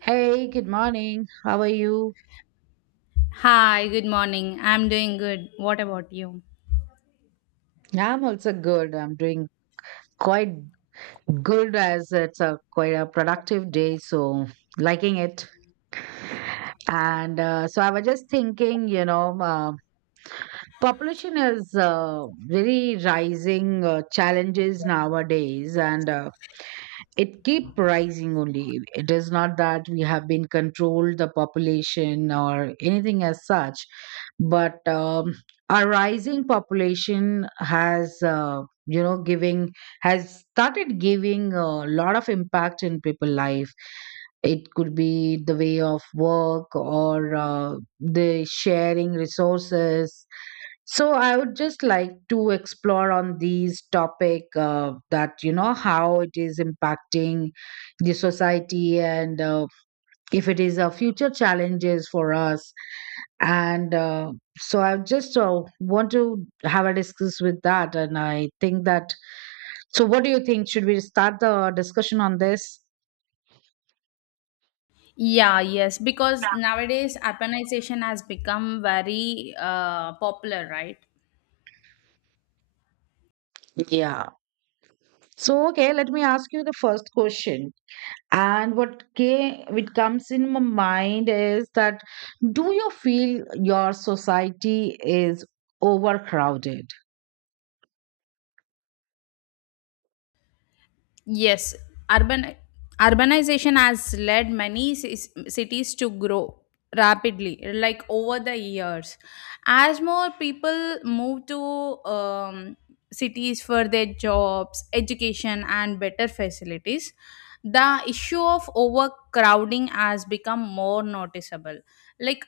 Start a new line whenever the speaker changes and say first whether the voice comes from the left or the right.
right: Hey, good morning. How are you?
left: Hi, good morning. I'm doing good. What about you?
right: I'm also good. I'm doing quite good as it's a quite a productive day, so liking it. And So I was just thinking, population is very rising challenges nowadays, and it keep rising only it is not that we have been controlled the population or anything as such, but our rising population has giving has started giving a lot of impact in people life. It could be the way of work or the sharing resources. So I would just like to explore on these topic that you know how it is impacting the society and if it is a future challenges for us. And So I just want to have a discuss with that, and I think that. So what do you think? Should we start the discussion on this?
left: Yeah, yes, because nowadays urbanization has become very popular, right?
right: Yeah. So okay, let me ask you the first question. And it comes in my mind is that, do you feel your society is overcrowded?
left: Yes, urban urbanization has led many cities to grow rapidly, like over the years, as more people move to um, cities for their jobs, education and better facilities. The issue of overcrowding has become more noticeable. Like,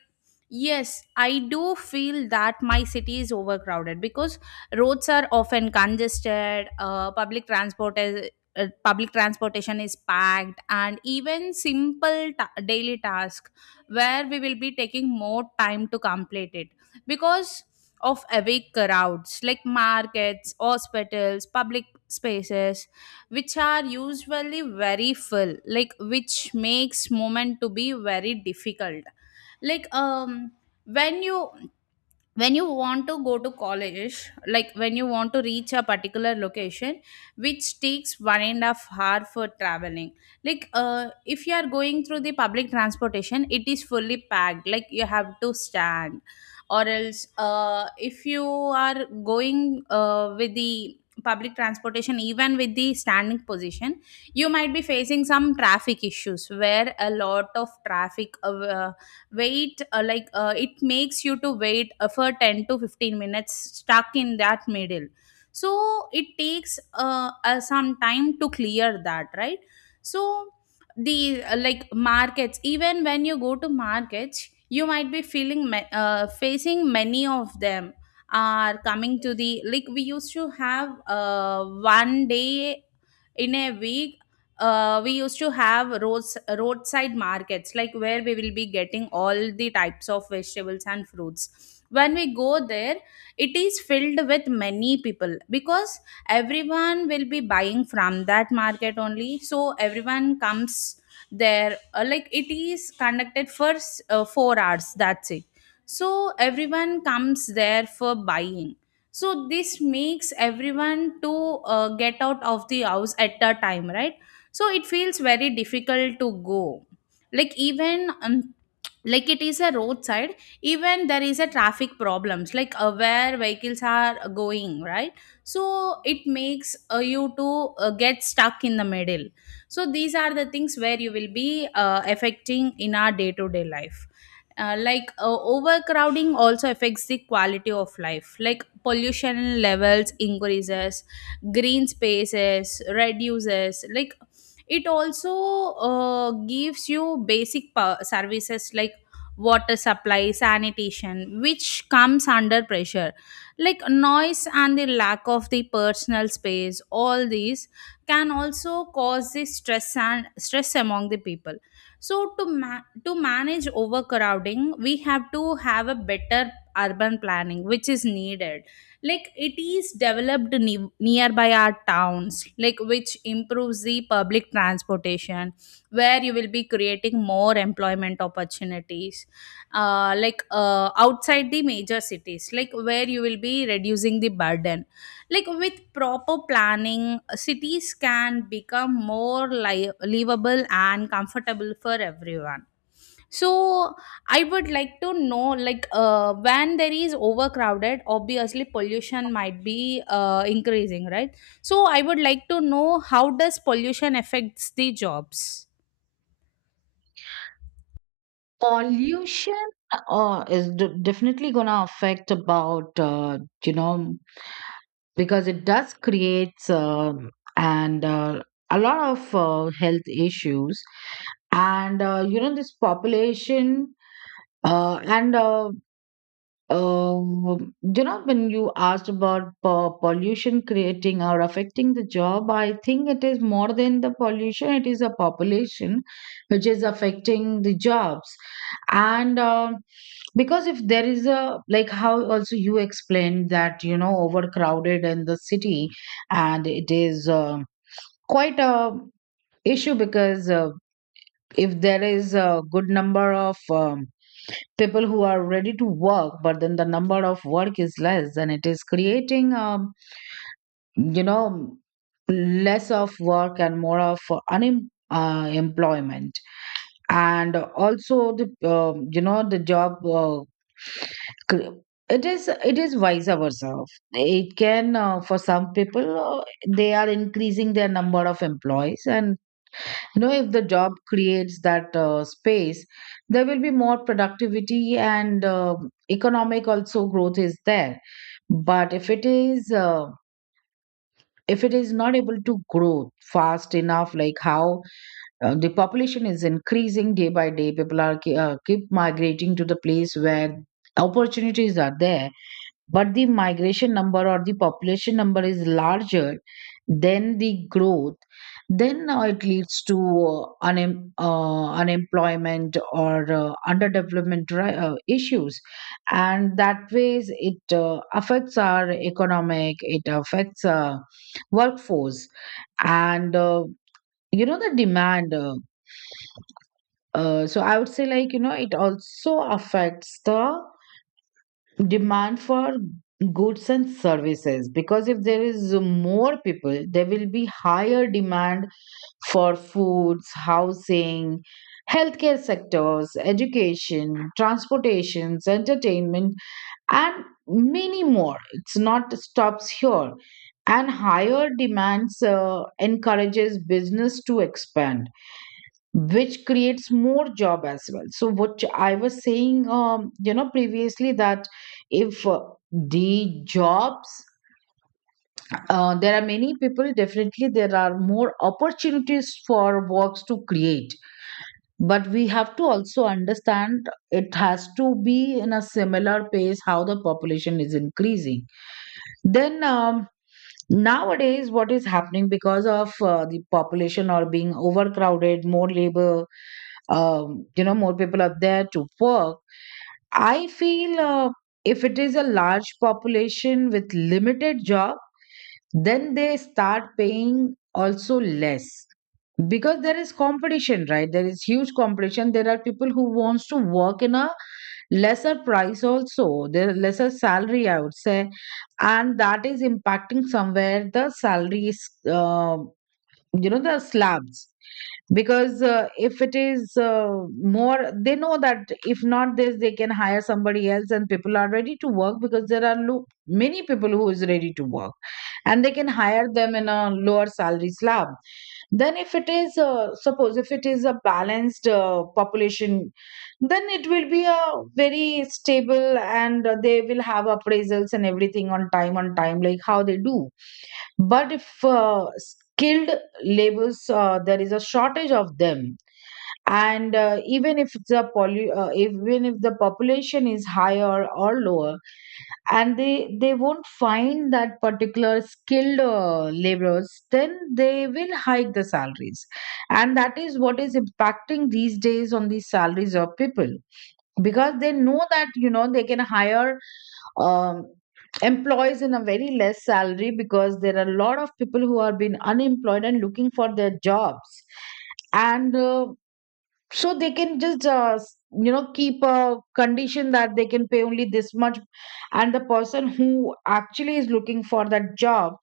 left: yes, I do feel that my city is overcrowded because roads are often congested, public public transportation is packed, and even simple daily task where we will be taking more time to complete it because of awake crowds like markets, hospitals, public spaces, which are usually very full, like which makes movement to be very difficult. Like, um, when you, when you want to go to college, like when you want to reach a particular location which takes 1.5 hours for traveling. Like, if you are going through the public transportation, it is fully packed, like you have to stand. Or else, if you are going with the public transportation, even with the standing position, you might be facing some traffic issues where a lot of traffic, wait like it makes you to wait for 10 to 15 minutes stuck in that middle. So it takes some time to clear that, right? So the, like markets, even when you go to markets, you might be feeling facing many of them are coming to the, like, we used to have, one day in a week, we used to have roadside markets, like where we will be getting all the types of vegetables and fruits. When we go there, it is filled with many people because everyone will be buying from that market only, so everyone comes there. Like, it is conducted for 4 hours, that's it. So everyone comes there for buying, so this makes everyone to get out of the house at a time, right? So it feels very difficult to go. Like, even, like it is a roadside, even there is a traffic problems, like where vehicles are going, right? So it makes, you to get stuck in the middle. So these are the things where you will be affecting in our day to day life. Like, overcrowding also affects the quality of life, like pollution levels increases, green spaces reduces, like it also gives you basic services like water supply, sanitation, which comes under pressure. Like noise and the lack of the personal space, all these can also cause the stress among the people. So to manage overcrowding, we have to have a better urban planning, which is needed. Like it is developed nearby our towns, like which improves the public transportation, where you will be creating more employment opportunities, outside the major cities, like where you will be reducing the burden. Like, with proper planning, cities can become more livable and comfortable for everyone. So I would like to know, like, when there is overcrowded, obviously pollution might be increasing, right? So I would like to know how does pollution affects the jobs.
right: Pollution is definitely gonna affect about, you know because it does creates, and a lot of health issues. And this population, uh, and uh, when you asked about pollution creating or affecting the job, I think it is more than the pollution, it is a population which is affecting the jobs. And because if there is a, like how also you explained that, overcrowded in the city, and it is quite a issue because, if there is a good number of people who are ready to work but then the number of work is less and it is creating, you know less of work and more of employment. And also the the job, cr- it is vice versa. It can for some people they are increasing their number of employees. And if the job creates that space, there will be more productivity and economic also growth is there. But if it is if it is not able to grow fast enough like how the population is increasing day by day, people are keep migrating to the place where opportunities are there, but the migration number or the population number is larger than the growth, then it leads to unemployment or underdevelopment issues. And that ways it affects our economic, it affects workforce and the demand. So I would say, like, it also affects the demand for goods and services, because if there is more people there will be higher demand for foods, housing, healthcare sectors, education, transportations, entertainment, and many more. It's not stops here. And higher demands encourages business to expand, which creates more job as well. So what I was saying, previously, that if the jobs, there are many people, definitely there are more opportunities for works to create, but we have to also understand it has to be in a similar pace how the population is increasing. Then nowadays what is happening, because of the population are being overcrowded, more labor, more people out there to work. I feel if it is a large population with limited job, then they start paying also less, because there is competition, right? There is huge competition, there are people who wants to work in a lesser price, also the lesser salary I would say. And that is impacting somewhere the salaries, the slabs, because if it is more, they know that if not this, they can hire somebody else, and people are ready to work because there are many people who is ready to work, and they can hire them in a lower salary slab. Then if it is suppose, if it is a balanced population, then it will be a very stable, and they will have appraisals and everything on time like how they do. But if skilled labels, there is a shortage of them, and even if even if the population is higher or lower, and they won't find that particular skilled laborers, then they will hike the salaries. And that is what is impacting these days on the salaries of people, because they know that, they can hire um, employees in a very less salary, because there are a lot of people who are being unemployed and looking for their jobs. And so they can just keep a condition that they can pay only this much, and the person who actually is looking for that job,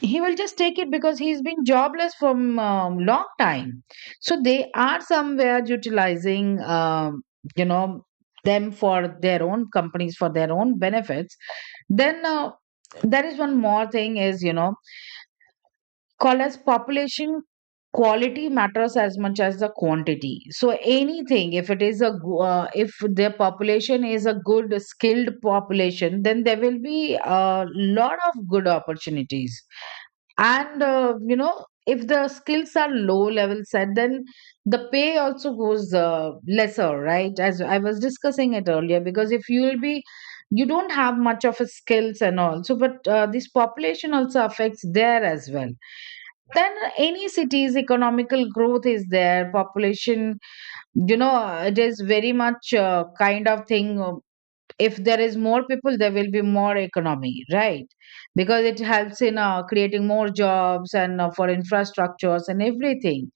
right: he will just take it because he's been jobless for long time. So they are somewhere utilizing you know them for their own companies, for their own benefits. Then there is one more thing is, call as, population quality matters as much as the quantity. So anything, if it is a if their population is a good skilled population, then there will be a lot of good opportunities. And if the skills are low level set, then the pay also goes lesser, right, as I was discussing it earlier, because if you will be, you don't have much of a skills and all, so but this population also affects there as well. Then any city's economical growth is there population, it is very much kind of thing, if there is more people there will be more economy, right? Because it helps in creating more jobs and for infrastructures and everything.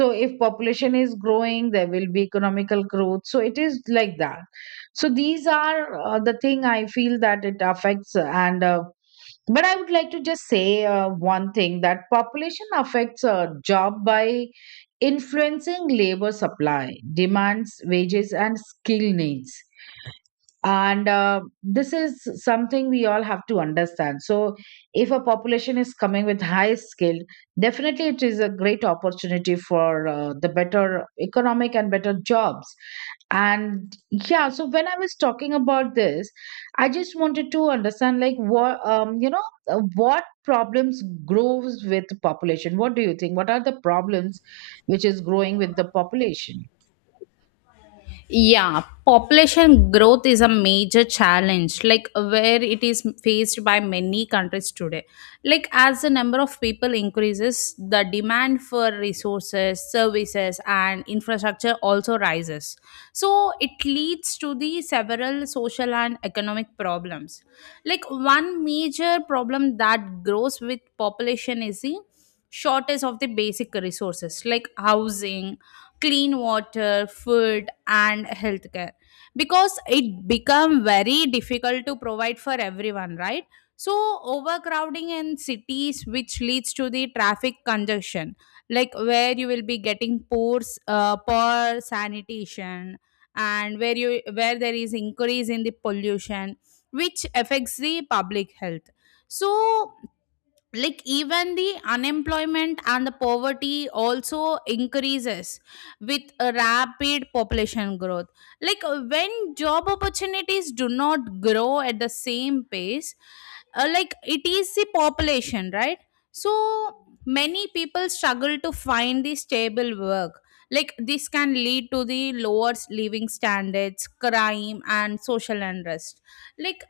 right: So if population is growing there will be economical growth, so it is like that. So these are the thing I feel that it affects, and but I would like to just say one thing, that population affects a job by influencing labor supply, demands, wages, and skill needs. And this is something we all have to understand. So if a population is coming with high skill, definitely it is a great opportunity for the better economic and better jobs. And yeah, so when I was talking about this, I just wanted to understand, like, what, what problems grows with population? What do you think, what are the problems which is growing with the population?
left: Yeah, population growth is a major challenge, like where it is faced by many countries today. Like, as the number of people increases, the demand for resources, services, and infrastructure also rises. So, it leads to the several social and economic problems. Like, one major problem that grows with population is the shortage of the basic resources like housing, clean water, food, and healthcare, because it become very difficult to provide for everyone, right? So, overcrowding in cities, which leads to the traffic congestion, like where you will be getting poor sanitation, and where there is increase in the pollution, which affects the public health. So, like, even the unemployment and the poverty also increases with a rapid population growth, like when job opportunities do not grow at the same pace, like it is the population, right? So many people struggle to find the stable work. Like, this can lead to the lower living standards, crime and social unrest. Like,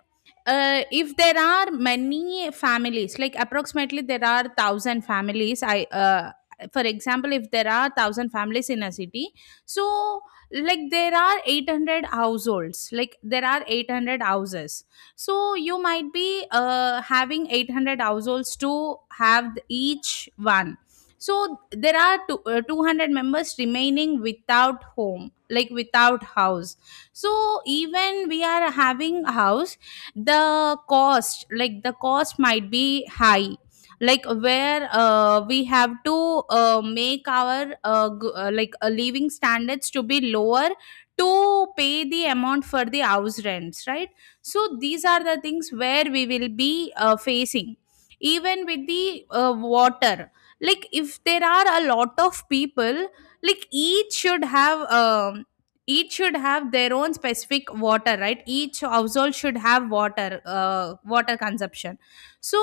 left: if there are many families, like approximately there are 1,000 families, I for example, if there are 1,000 families in a city. So, like, there are 800 households, like there are 800 houses, so you might be having 800 households to have each one. So there are 200 members remaining without home, like without house. So even we are having house, the cost, like the cost might be high, like where we have to make our living standards to be lower to pay the amount for the house rents, right? So these are the things where we will be facing. Even with the, water, like if there are a lot of people, like each should have their own specific water, right? Each household should have water consumption. So,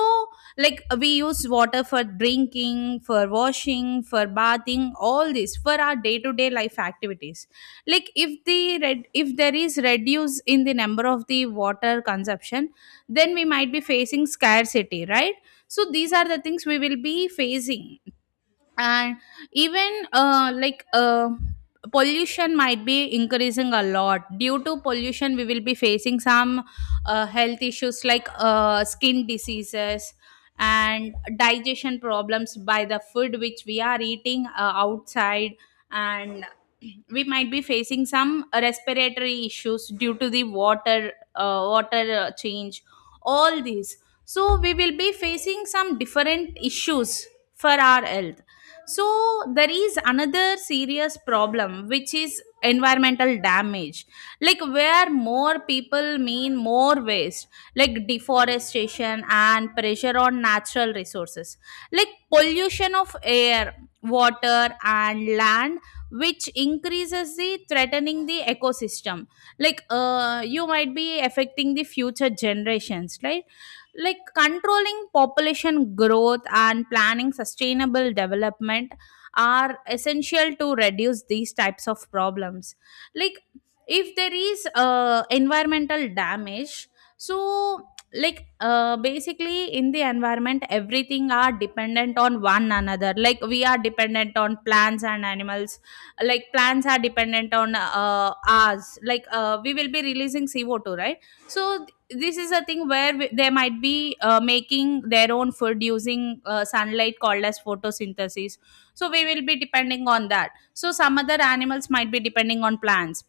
left: like, we use water for drinking, for washing, for bathing, all this for our day to day life activities. Like, if if there is reduce in the number of the water consumption, then we might be facing scarcity, right? So these are the things we will be facing. And even, pollution might be increasing a lot. Due to pollution, we will be facing some health issues like skin diseases and digestion problems by the food which we are eating outside. And we might be facing some respiratory issues due to the water change, all these. So we will be facing some different issues for our health. So there is another serious problem which is environmental damage, like where more people mean more waste, like deforestation and pressure on natural resources, like pollution of air, water and land, which increases the threatening the ecosystem. Like, you might be affecting the future generations, right? Like, controlling population growth and planning sustainable development are essential to reduce these types of problems. Like, if there is environmental damage, so, like, basically in the environment everything are dependent on one another, like we are dependent on plants and animals, like plants are dependent on ours, like we will be releasing CO2, right? So this is a thing where they might be making their own food using sunlight called as photosynthesis. So we will be depending on that, so some other animals might be depending on plants.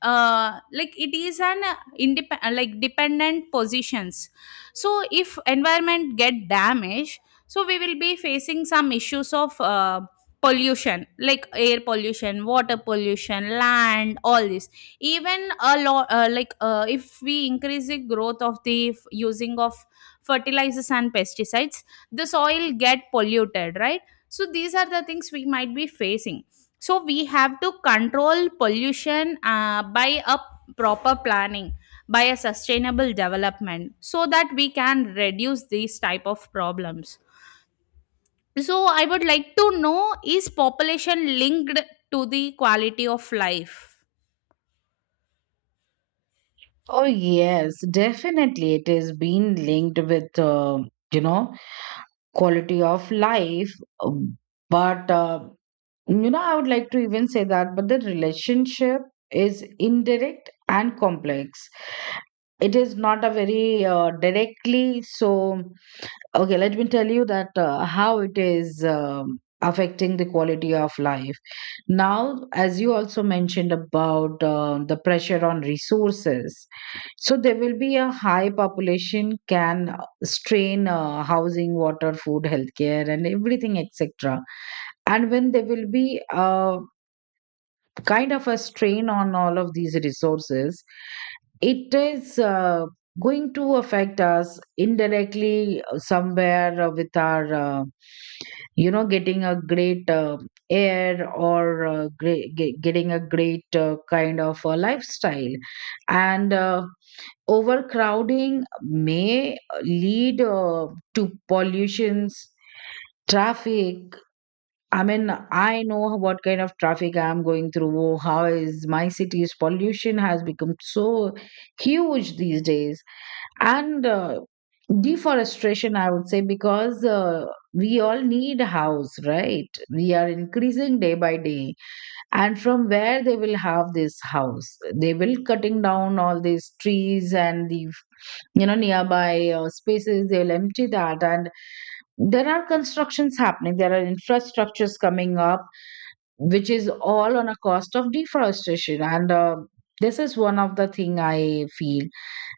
left: Like, it is an independent like dependent positions. So if environment get damaged, so we will be facing some issues of, pollution, like air pollution, water pollution, land, all this. Even a lot like if we increase the growth of the using of fertilizers and pesticides, the soil get polluted, right? So these are the things we might be facing. So we have to control pollution by a proper planning, by a sustainable development, so that we can reduce these type of problems. So I would like to know, is population linked to the quality of life?
right: Oh, yes, definitely. It is being linked with, you know, quality of life. um, But I would like to even say that, but the relationship is indirect and complex. It is not a very directly so. Okay, let me tell you that, how it is affecting the quality of life. Now, as you also mentioned about the pressure on resources, so there will be a high population, can strain housing, water, food, healthcare, and everything, etc. And when there will be kind of a strain on all of these resources, it is going to affect us indirectly somewhere with our, getting a great air, or getting a great kind of a lifestyle. And overcrowding may lead to pollutions, traffic. I mean, I know what kind of traffic I'm going through, how is my city's pollution has become so huge these days. And deforestation, I would say, because we all need house, right? We are increasing day by day. And from where they will have this house? They will cutting down all these trees and the, nearby spaces, they will empty that. And there are constructions happening, there are infrastructures coming up, which is all on a cost of deforestation. And this is one of the thing I feel.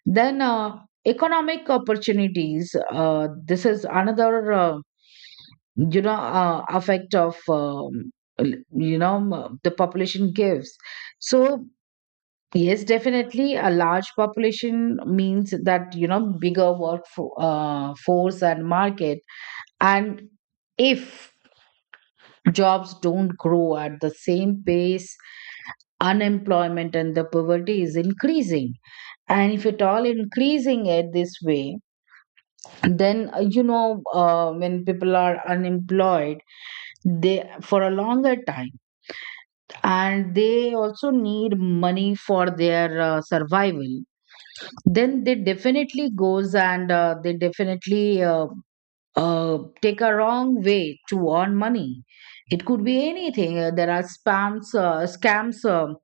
right: Then economic opportunities, this is another, you know effect of, the population gives. So yes, definitely a large population means that, bigger work for, force and market. And if jobs don't grow at the same pace, unemployment and the poverty is increasing. And if at all increasing it this way, then when people are unemployed, they for a longer time, and they also need money for their survival. Then they definitely goes, and they definitely take a wrong way to earn money. It could be anything. There are spams, scams, um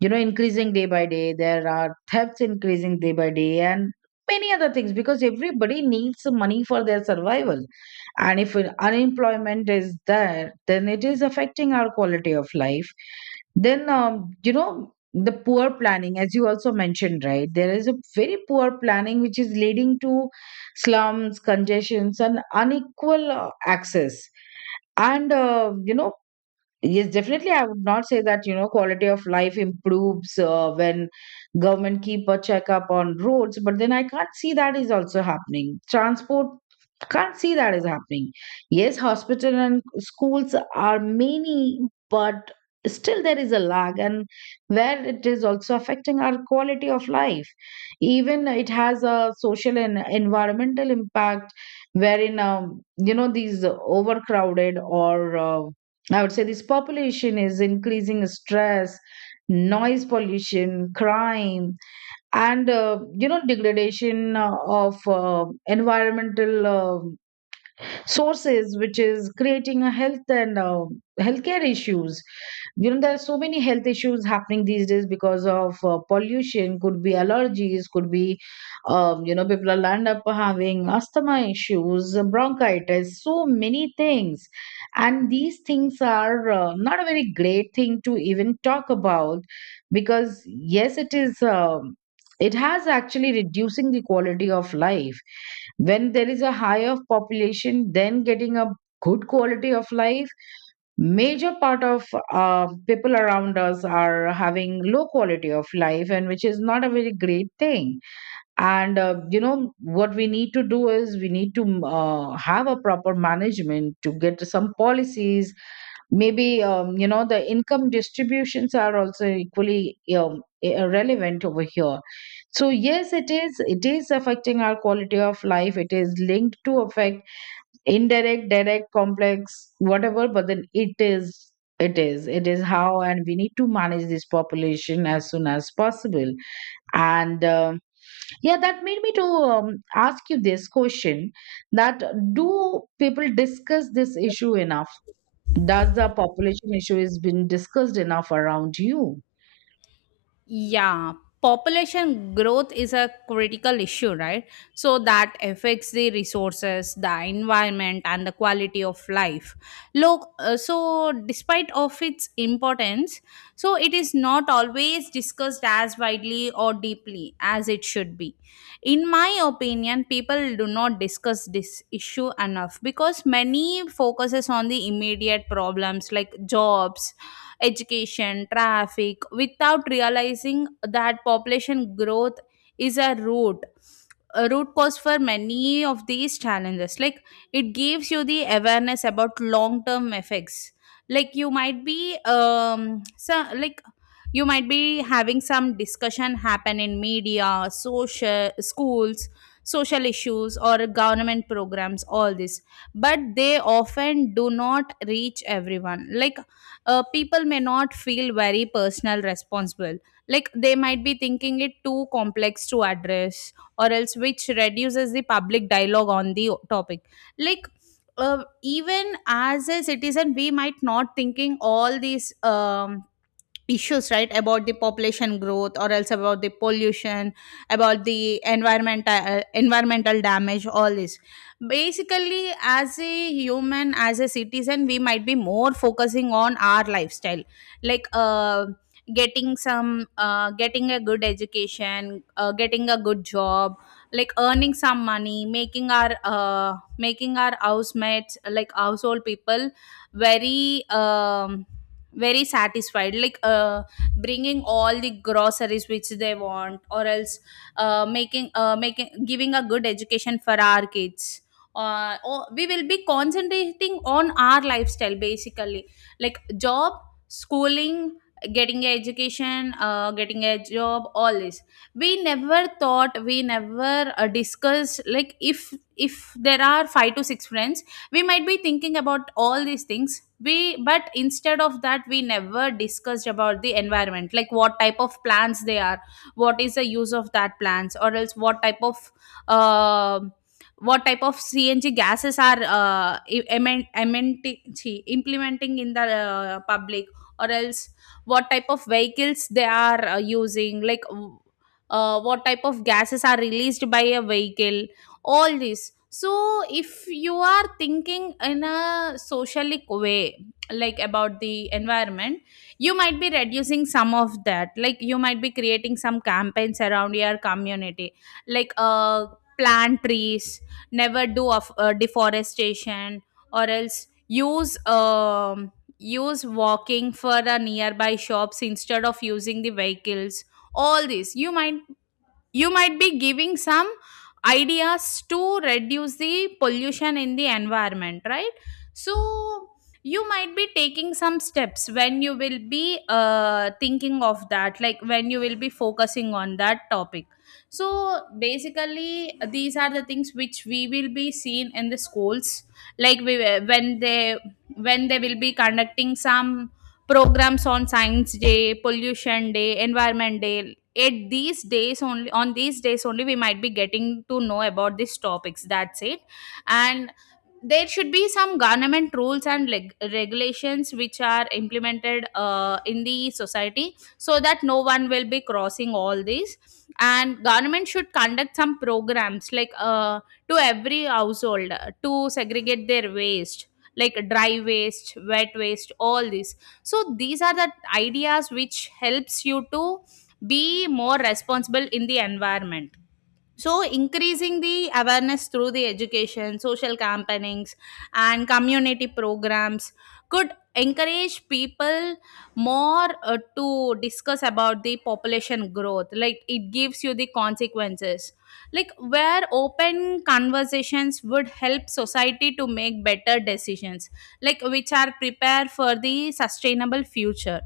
right: you know, increasing day by day. There are thefts increasing day by day, and many other things, because everybody needs money for their survival. And if unemployment is there, then it is affecting our quality of life. Then, the poor planning, as you also mentioned, right? There is a very poor planning which is leading to slums, congestions, and unequal access. And uh, you know, Yes, definitely. I would not say that, quality of life improves when government keep a checkup on roads, but then I can't see that is also happening. Transport can't see that is happening. Yes, hospital and schools are many, but still there is a lag and where it is also affecting our quality of life. Even it has a social and environmental impact wherein, these overcrowded or I would say this population is increasing stress, noise pollution, crime, and degradation of environmental sources, which is creating a health and healthcare issues. You know, there are so many health issues happening these days because of pollution, could be allergies, could be people will end up having asthma issues, bronchitis, so many things. And these things are not a very great thing to even talk about, because yes, it is, it has actually reducing the quality of life. When there is a high of population, then getting a good quality of life, major part of people around us are having low quality of life, and which is not a very great thing. And you know what we need to do is we need to have a proper management to get some policies, maybe. The income distributions are also equally relevant over here. So yes, it is affecting our quality of life. It is linked to affect, indirect, direct, complex, whatever, but then it is how, and we need to manage this population as soon as possible. And yeah, that made me to ask you this question, that do people discuss this issue enough? Does the population issue is been discussed enough around you?
left: Yeah, population growth is a critical issue, right? So that affects the resources, the environment, and the quality of life. Look, so despite of its importance, so it is not always discussed as widely or deeply as it should be. In my opinion, people do not discuss this issue enough because many focuses on the immediate problems like jobs, education, traffic, without realizing that population growth is a root cause for many of these challenges. Like, it gives you the awareness about long term effects. Like, you might be you might be having some discussion happen in media, social schools, social issues or government programs, all this. But they often do not reach everyone. Like, people may not feel very personal responsible, like they might be thinking it too complex to address, or else which reduces the public dialogue on the topic. Like, even as a citizen, we might not thinking all these issues, right, about the population growth, or else about the pollution, about the environmental damage, all this. Basically as a human, as a citizen, we might be more focusing on our lifestyle. Like, getting a good education, getting a good job, like earning some money, making our housemates, like household people very, very satisfied, like bringing all the groceries which they want. Or else, making making giving a good education for our kids, or we will be concentrating on our lifestyle basically, like job, schooling, getting a education, getting a job, all this. We never thought, we never discussed, like if there are five to six friends, we might be thinking about all these things. We But instead of that, we never discussed about the environment, like what type of plants they are, what is the use of that plants, or else what type of, uh, what type of cng gases are implementing in the public, or else what type of vehicles they are using, like, what type of gases are released by a vehicle, all this. So, if you are thinking in a socialic way, like about the environment, you might be reducing some of that, like you might be creating some campaigns around your community, like, plant trees, never do of deforestation, or else use walking for the nearby shops instead of using the vehicles. All this, you might, you might be giving some ideas to reduce the pollution in the environment, right? So you might be taking some steps when you will be thinking of that, like when you will be focusing on that topic. So basically these are the things which we will be seeing in the schools, like we, when they when they will be conducting some programs on science day, pollution day, environment day, at these days only on these days only, we might be getting to know about these topics, that's it. And there should be some government rules and regulations which are implemented in the society, so that no one will be crossing all these. And government should conduct some programs like, to every household, to segregate their waste, like dry waste, wet waste, all this. So these are the ideas which helps you to be more responsible in the environment. So, increasing the awareness through the education, social campaignings, and community programs could encourage people more, to discuss about the population growth. Like, it gives you the consequences. Like, where open conversations would help society to make better decisions, like, which are prepared for the sustainable future.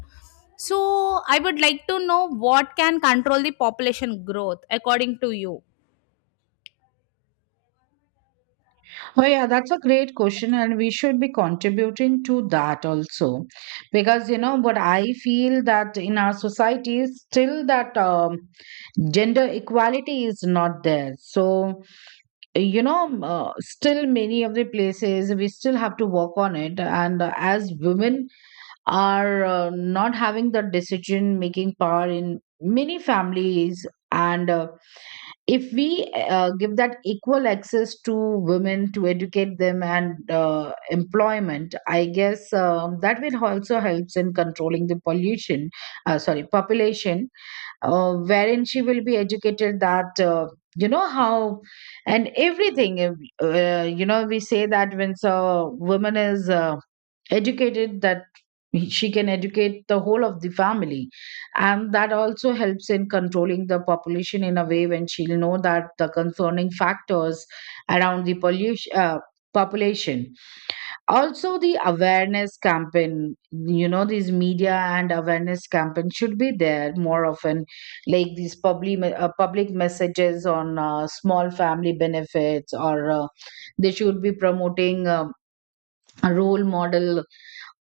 left: So, I would like to know what can control the population growth according to you.
right: Oh yeah, that's a great question, and we should be contributing to that also, because you know what I feel that in our society still that gender equality is not there. So you know, still many of the places we still have to work on it, and as women are not having the decision making power in many families and. If we give that equal access to women to educate them and employment, I guess that will also helps in controlling the pollution, sorry, population. Wherein she will be educated that how and everything. If, we say that when a woman is educated, that she can educate the whole of the family, and that also helps in controlling the population in a way, when she'll know that the concerning factors around the pollution, population. Also the awareness campaign, you know, these media and awareness campaign should be there more often, like these public public messages on small family benefits, or they should be promoting a role model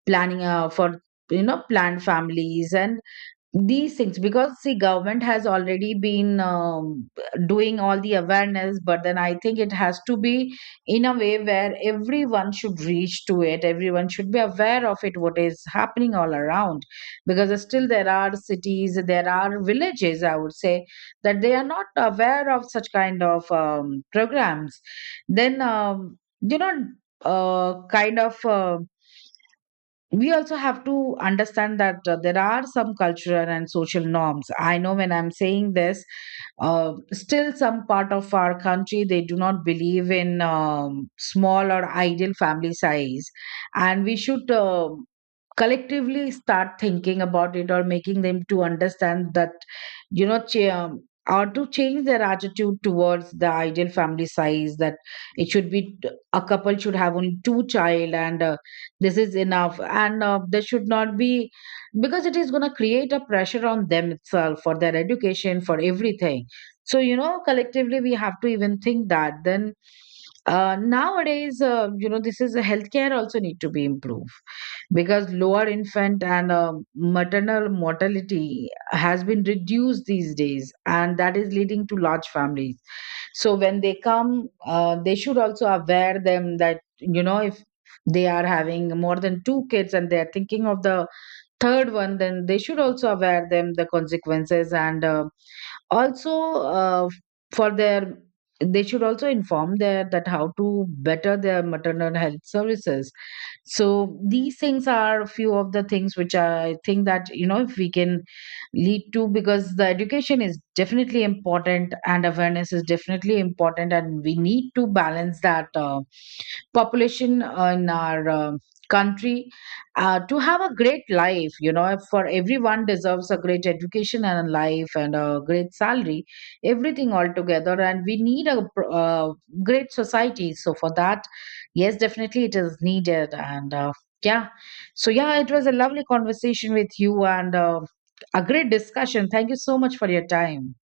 right: planning for, you know, planned families, and these things. Because see, government has already been doing all the awareness, but then I think it has to be in a way where everyone should reach to it, everyone should be aware of it, what is happening all around. Because still there are cities, there are villages, I would say that they are not aware of such kind of programs. Then you know kind of we also have to understand that there are some cultural and social norms, I know when I'm saying this, still some part of our country they do not believe in small or ideal family size, and we should collectively start thinking about it, or making them to understand that you know ch- um, or to change their attitude towards the ideal family size, that it should be t- a couple should have only two child, and this is enough, and there should not be, because it is going to create a pressure on them itself for their education, for everything. So you know, collectively we have to even think that. Then nowadays this is healthcare also need to be improved, because lower infant and maternal mortality has been reduced these days, and that is leading to large families. So when they come they should also aware them that, you know, if they are having more than two kids and they are thinking of the third one, then they should also aware them the consequences, and also, uh, for their, they should also inform their that how to better their maternal health services. So these things are a few of the things which I think that, you know, if we can lead to, because the education is definitely important and awareness is definitely important, and we need to balance that population in our country, to have a great life, you know, for everyone deserves a great education and a life and a great salary, everything all together. And we need a great society. So for that, yes, definitely it is needed, and yeah. So yeah, it was a lovely conversation with you, and a great discussion. Thank you so much for your time.